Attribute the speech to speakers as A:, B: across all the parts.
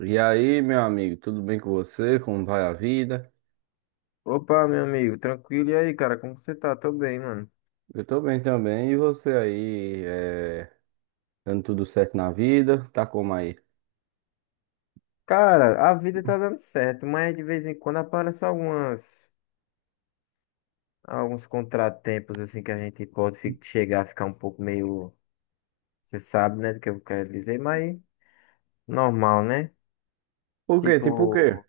A: E aí, meu amigo, tudo bem com você? Como vai a vida?
B: Opa, meu amigo, tranquilo? E aí, cara, como você tá? Tô bem, mano.
A: Eu tô bem também. E você aí, dando tudo certo na vida? Tá como aí?
B: Cara, a vida tá dando certo, mas de vez em quando aparecem algumas, alguns contratempos, assim, que a gente pode chegar a ficar um pouco meio, você sabe, né, do que eu quero dizer, mas normal, né?
A: Por quê? Tipo o quê?
B: Tipo,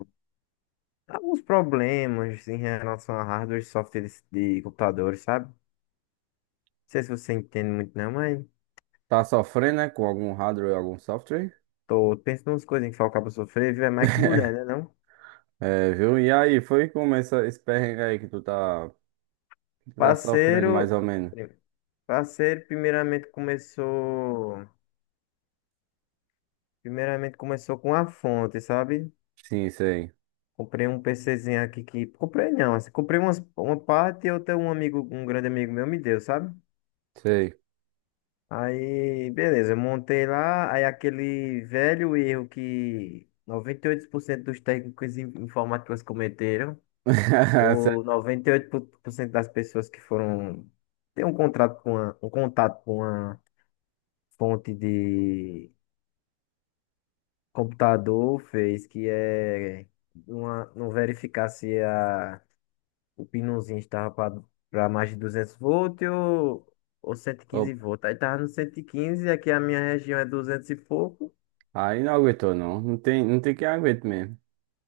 B: alguns problemas em relação a hardware e software de computadores, sabe? Não sei se você entende muito, não, mas
A: Tá sofrendo, né? Com algum hardware ou algum software?
B: tô pensando umas coisas em que o cabo sofrer, viu? É mais que mulher, né, não?
A: É, viu? E aí, foi como esse perrengue aí que tu tá sofrendo, mais
B: Parceiro.
A: ou menos?
B: Parceiro, primeiramente começou com a fonte, sabe?
A: Sim, sei,
B: Comprei um PCzinho aqui que, comprei não, assim, uma parte e outra um amigo, um grande amigo meu me deu, sabe?
A: sei.
B: Aí, beleza, eu montei lá, aí aquele velho erro que 98% dos técnicos informáticos cometeram, ou
A: Certo.
B: 98% das pessoas que foram ter um contato com uma fonte de computador fez, que é não verificar se o pinozinho estava para mais de 200 volts ou cento e quinze
A: Opa.
B: volts. Aí tava no 115, aqui a minha região é 200 e pouco.
A: Aí não aguentou, não. Não tem quem aguente mesmo.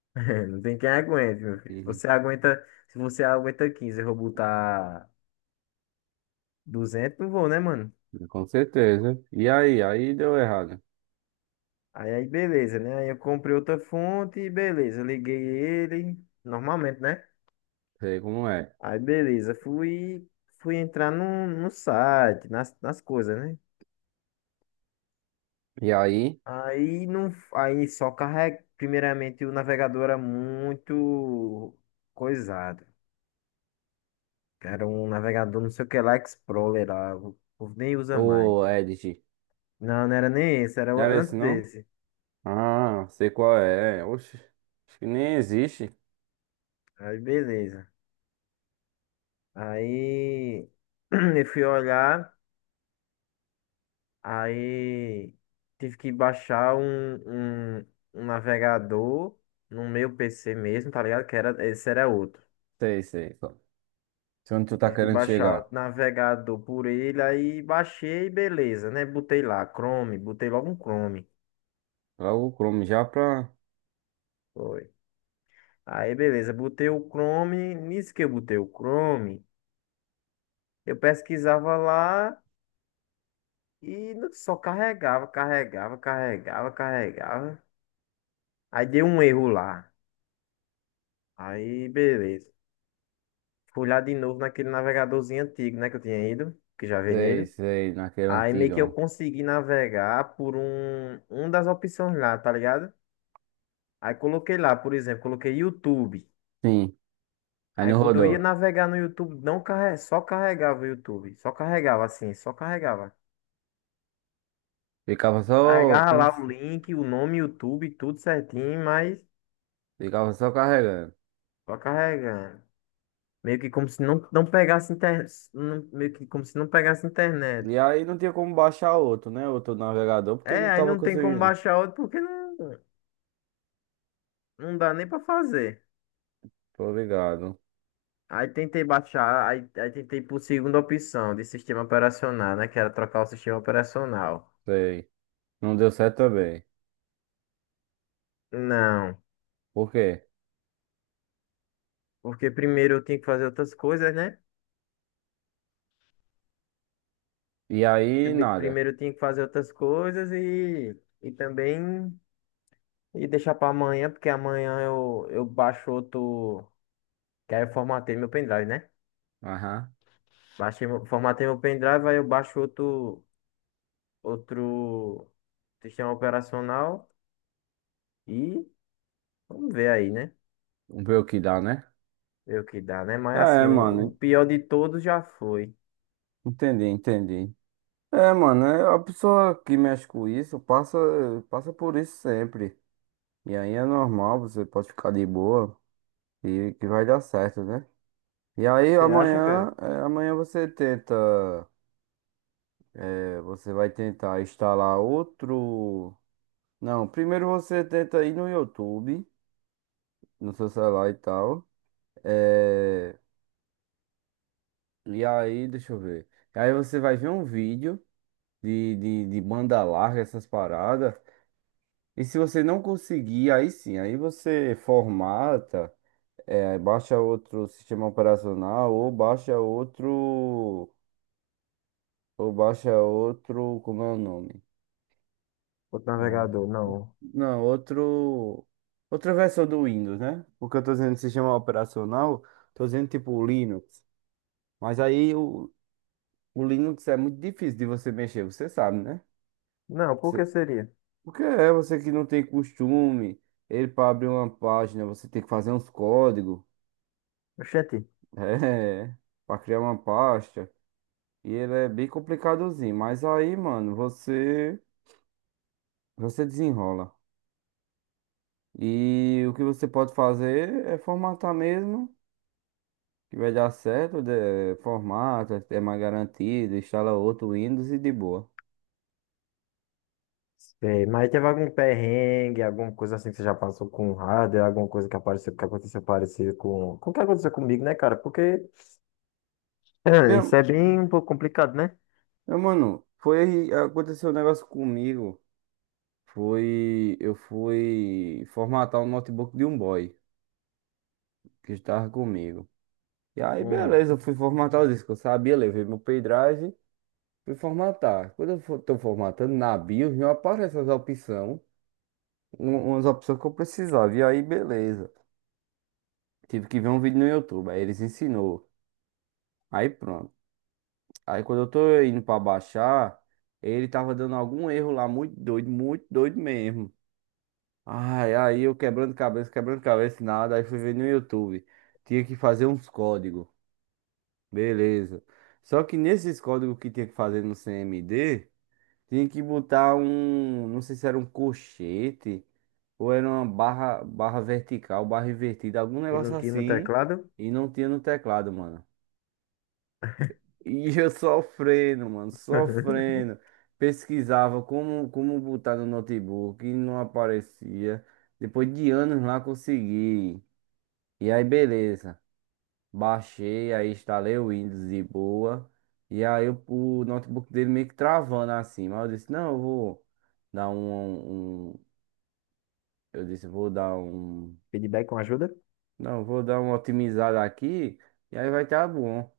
B: Não tem quem aguente, meu filho.
A: Uhum.
B: Você aguenta, se você aguenta 15 eu vou botar 200, não vou, né, mano?
A: Com certeza. E aí deu errado.
B: Aí beleza, né? Aí eu comprei outra fonte, beleza, liguei ele, normalmente, né?
A: Sei como é.
B: Aí beleza, fui entrar no site, nas coisas, né?
A: E aí?
B: Aí não, aí só carrega, primeiramente o navegador era muito coisado. Era um navegador, não sei o que lá, Explorer lá, o povo nem usa mais.
A: Ô, Edith.
B: Não, não era nem esse, era
A: Não era
B: antes
A: esse, não?
B: desse.
A: Ah, sei qual é. Oxe, acho que nem existe.
B: Aí beleza. Aí eu fui olhar. Aí tive que baixar um navegador no meu PC mesmo, tá ligado? Que era, esse era outro.
A: Sei, sei. Se onde tu tá
B: Tive que
A: querendo
B: baixar o
A: chegar?
B: navegador por ele, aí baixei, beleza, né? Botei lá, Chrome, botei logo um Chrome.
A: Lá o Chrome já pra...
B: Foi. Aí, beleza, botei o Chrome. Nisso que eu botei o Chrome, eu pesquisava lá e só carregava, carregava, carregava, carregava. Aí deu um erro lá. Aí, beleza. Fui lá de novo naquele navegadorzinho antigo, né, que eu tinha ido, que já veio
A: Sei,
B: nele.
A: sei, naquele
B: Aí meio que eu
A: antigão.
B: consegui navegar por um das opções lá, tá ligado? Aí coloquei lá, por exemplo, coloquei YouTube.
A: Sim, aí
B: Aí
A: não
B: quando eu ia
A: rodou.
B: navegar no YouTube, não só carregava o YouTube. Só carregava assim, só carregava.
A: Ficava só,
B: Carregava
A: como,
B: lá o link, o nome YouTube, tudo certinho, mas
A: ficava só carregando.
B: só carregando. Meio que como se não pegasse internet. Meio que como se não pegasse
A: E
B: internet.
A: aí não tinha como baixar outro, né? Outro navegador, porque não
B: É, aí
A: tava
B: não tem como
A: conseguindo.
B: baixar outro porque não. Não dá nem pra fazer.
A: Tô ligado.
B: Aí tentei baixar, aí tentei por segunda opção de sistema operacional, né? Que era trocar o sistema operacional.
A: Sei. Não deu certo também.
B: Não,
A: Por quê?
B: porque primeiro eu tinha que fazer outras coisas, né?
A: E aí, nada.
B: Primeiro eu tinha que fazer outras coisas e também e deixar pra amanhã, porque amanhã eu baixo outro. Que aí eu formatei meu pendrive, né?
A: Aham.
B: Baixei, formatei meu pendrive, aí eu baixo outro, outro sistema operacional e vamos ver aí, né?
A: Vamos ver o que dá, né?
B: Ver o que dá, né? Mas
A: É,
B: assim, o
A: mano.
B: pior de todos já foi.
A: Entendi, entendi. É, mano, é a pessoa que mexe com isso passa por isso sempre. E aí é normal, você pode ficar de boa e que vai dar certo, né? E aí
B: Você acha,
A: amanhã,
B: cara?
A: é, amanhã você tenta, você vai tentar instalar outro. Não, primeiro você tenta ir no YouTube, no seu celular e tal. É, E aí, deixa eu ver. Aí você vai ver um vídeo de banda larga, essas paradas. E se você não conseguir, aí sim, aí você formata, baixa outro sistema operacional ou baixa outro, como é o nome?
B: Outro
A: Ah,
B: navegador, não.
A: não, outra versão do Windows, né? Porque eu tô dizendo sistema operacional, tô dizendo tipo o Linux. Mas aí o Linux é muito difícil de você mexer, você sabe, né?
B: Não, por que
A: Você,
B: seria?
A: Porque é você que não tem costume, ele para abrir uma página, você tem que fazer uns códigos.
B: Oxente.
A: É, pra criar uma pasta. E ele é bem complicadozinho. Mas aí, mano, você desenrola. E o que você pode fazer é formatar mesmo, que vai dar certo. Formata, é mais garantido, instala outro Windows e de boa.
B: Sei, mas teve algum perrengue, alguma coisa assim que você já passou com o hardware, alguma coisa que apareceu, que aconteceu parecido com o que aconteceu comigo, né, cara? Porque isso
A: Meu,
B: é bem um pouco complicado, né?
A: meu mano, aconteceu um negócio comigo. Foi, eu fui formatar o notebook de um boy que estava comigo. E aí,
B: Um,
A: beleza, eu fui formatar o disco. Eu sabia, levei meu pendrive. Fui formatar. Quando eu estou formatando na BIOS, não aparece as opções, umas opções que eu precisava. E aí, beleza. Tive que ver um vídeo no YouTube, aí eles ensinou. Aí pronto. Aí quando eu tô indo pra baixar, ele tava dando algum erro lá, muito doido mesmo. Ai, aí eu quebrando cabeça, nada. Aí fui ver no YouTube. Tinha que fazer uns códigos. Beleza. Só que nesses códigos que tinha que fazer no CMD, tinha que botar um, não sei se era um colchete ou era uma barra, barra vertical, barra invertida, algum
B: e
A: negócio
B: não tinha no
A: assim,
B: teclado.
A: e não tinha no teclado, mano. E eu sofrendo, mano, sofrendo. Pesquisava como, como botar no notebook e não aparecia. Depois de anos lá consegui. E aí, beleza. Baixei, aí instalei o Windows de boa. E aí o notebook dele meio que travando assim. Mas eu disse, não, eu vou dar um, um- Eu disse, vou dar um.
B: Feedback com ajuda.
A: Não, vou dar uma otimizada aqui. E aí vai estar bom.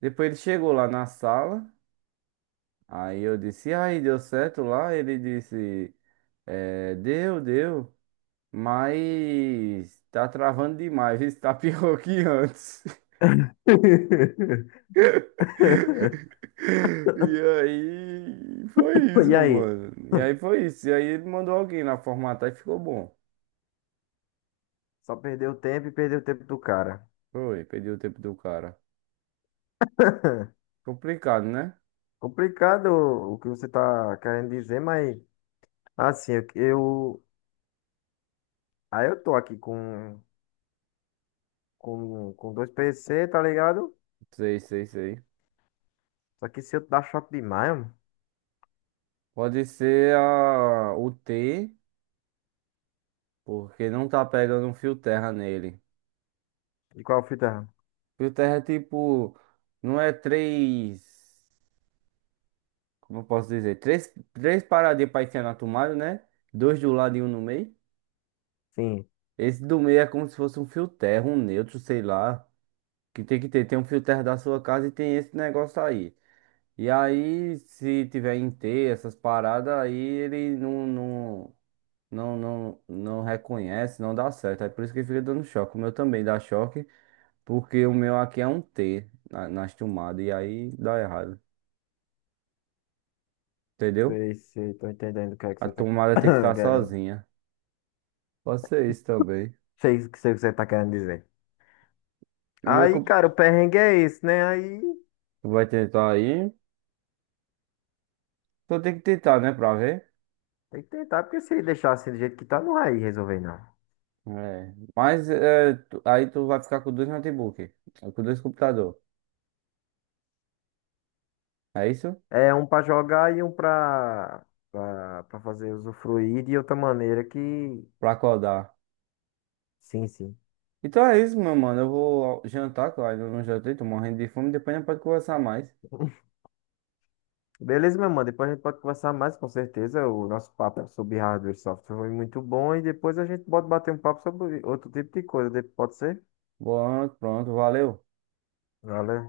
A: Depois ele chegou lá na sala. Aí eu disse, e aí deu certo lá? Ele disse, é, deu, deu. Mas tá travando demais. Isso tá pior que antes. E aí foi isso,
B: E aí?
A: mano. E aí foi isso. E aí ele mandou alguém lá formatar e ficou bom.
B: Só perdeu o tempo e perdeu o tempo do cara.
A: Foi, perdeu o tempo do cara. Complicado, né?
B: Complicado o que você tá querendo dizer, mas assim, aí eu tô aqui com dois PC, tá ligado?
A: Sei, sei, sei.
B: Só que se eu dar choque demais, mano.
A: Pode ser o T, porque não tá pegando um fio terra nele.
B: E qual fita?
A: Fio terra é tipo, não é três, como eu posso dizer? Três paradinhas pra enfiar na tomada, né? Dois de um lado e um no meio.
B: Sim,
A: Esse do meio é como se fosse um fio terra, um neutro, sei lá. Que tem que ter, tem um filtro da sua casa e tem esse negócio aí. E aí, se tiver em T, essas paradas, aí ele não reconhece, não dá certo. É por isso que ele fica dando choque. O meu também dá choque, porque o meu aqui é um T nas tomadas, e aí dá errado. Entendeu?
B: sei, sei, tô entendendo o que é que
A: A
B: você tá
A: tomada tem que estar
B: querendo.
A: sozinha. Pode ser isso também.
B: Sei o que você tá querendo dizer.
A: E é que
B: Aí, cara, o perrengue é esse, né? Aí
A: tu vai tentar aí, só tem que tentar, né, pra ver.
B: tem que tentar, porque se ele deixar assim do jeito que tá, não vai resolver, não.
A: É. Mas é, aí tu vai ficar com dois notebooks, com dois computadores. É isso?
B: É um pra jogar e um pra, fazer usufruir de outra maneira que.
A: Pra acordar.
B: Sim, sim.
A: Então é isso, meu mano. Eu vou jantar, que eu ainda não jantei, tô morrendo de fome. Depois a gente pode conversar mais.
B: Beleza, meu mano. Depois a gente pode conversar mais, com certeza. O nosso papo sobre hardware e software foi muito bom. E depois a gente pode bater um papo sobre outro tipo de coisa. Pode ser?
A: Bom, pronto, valeu.
B: Valeu.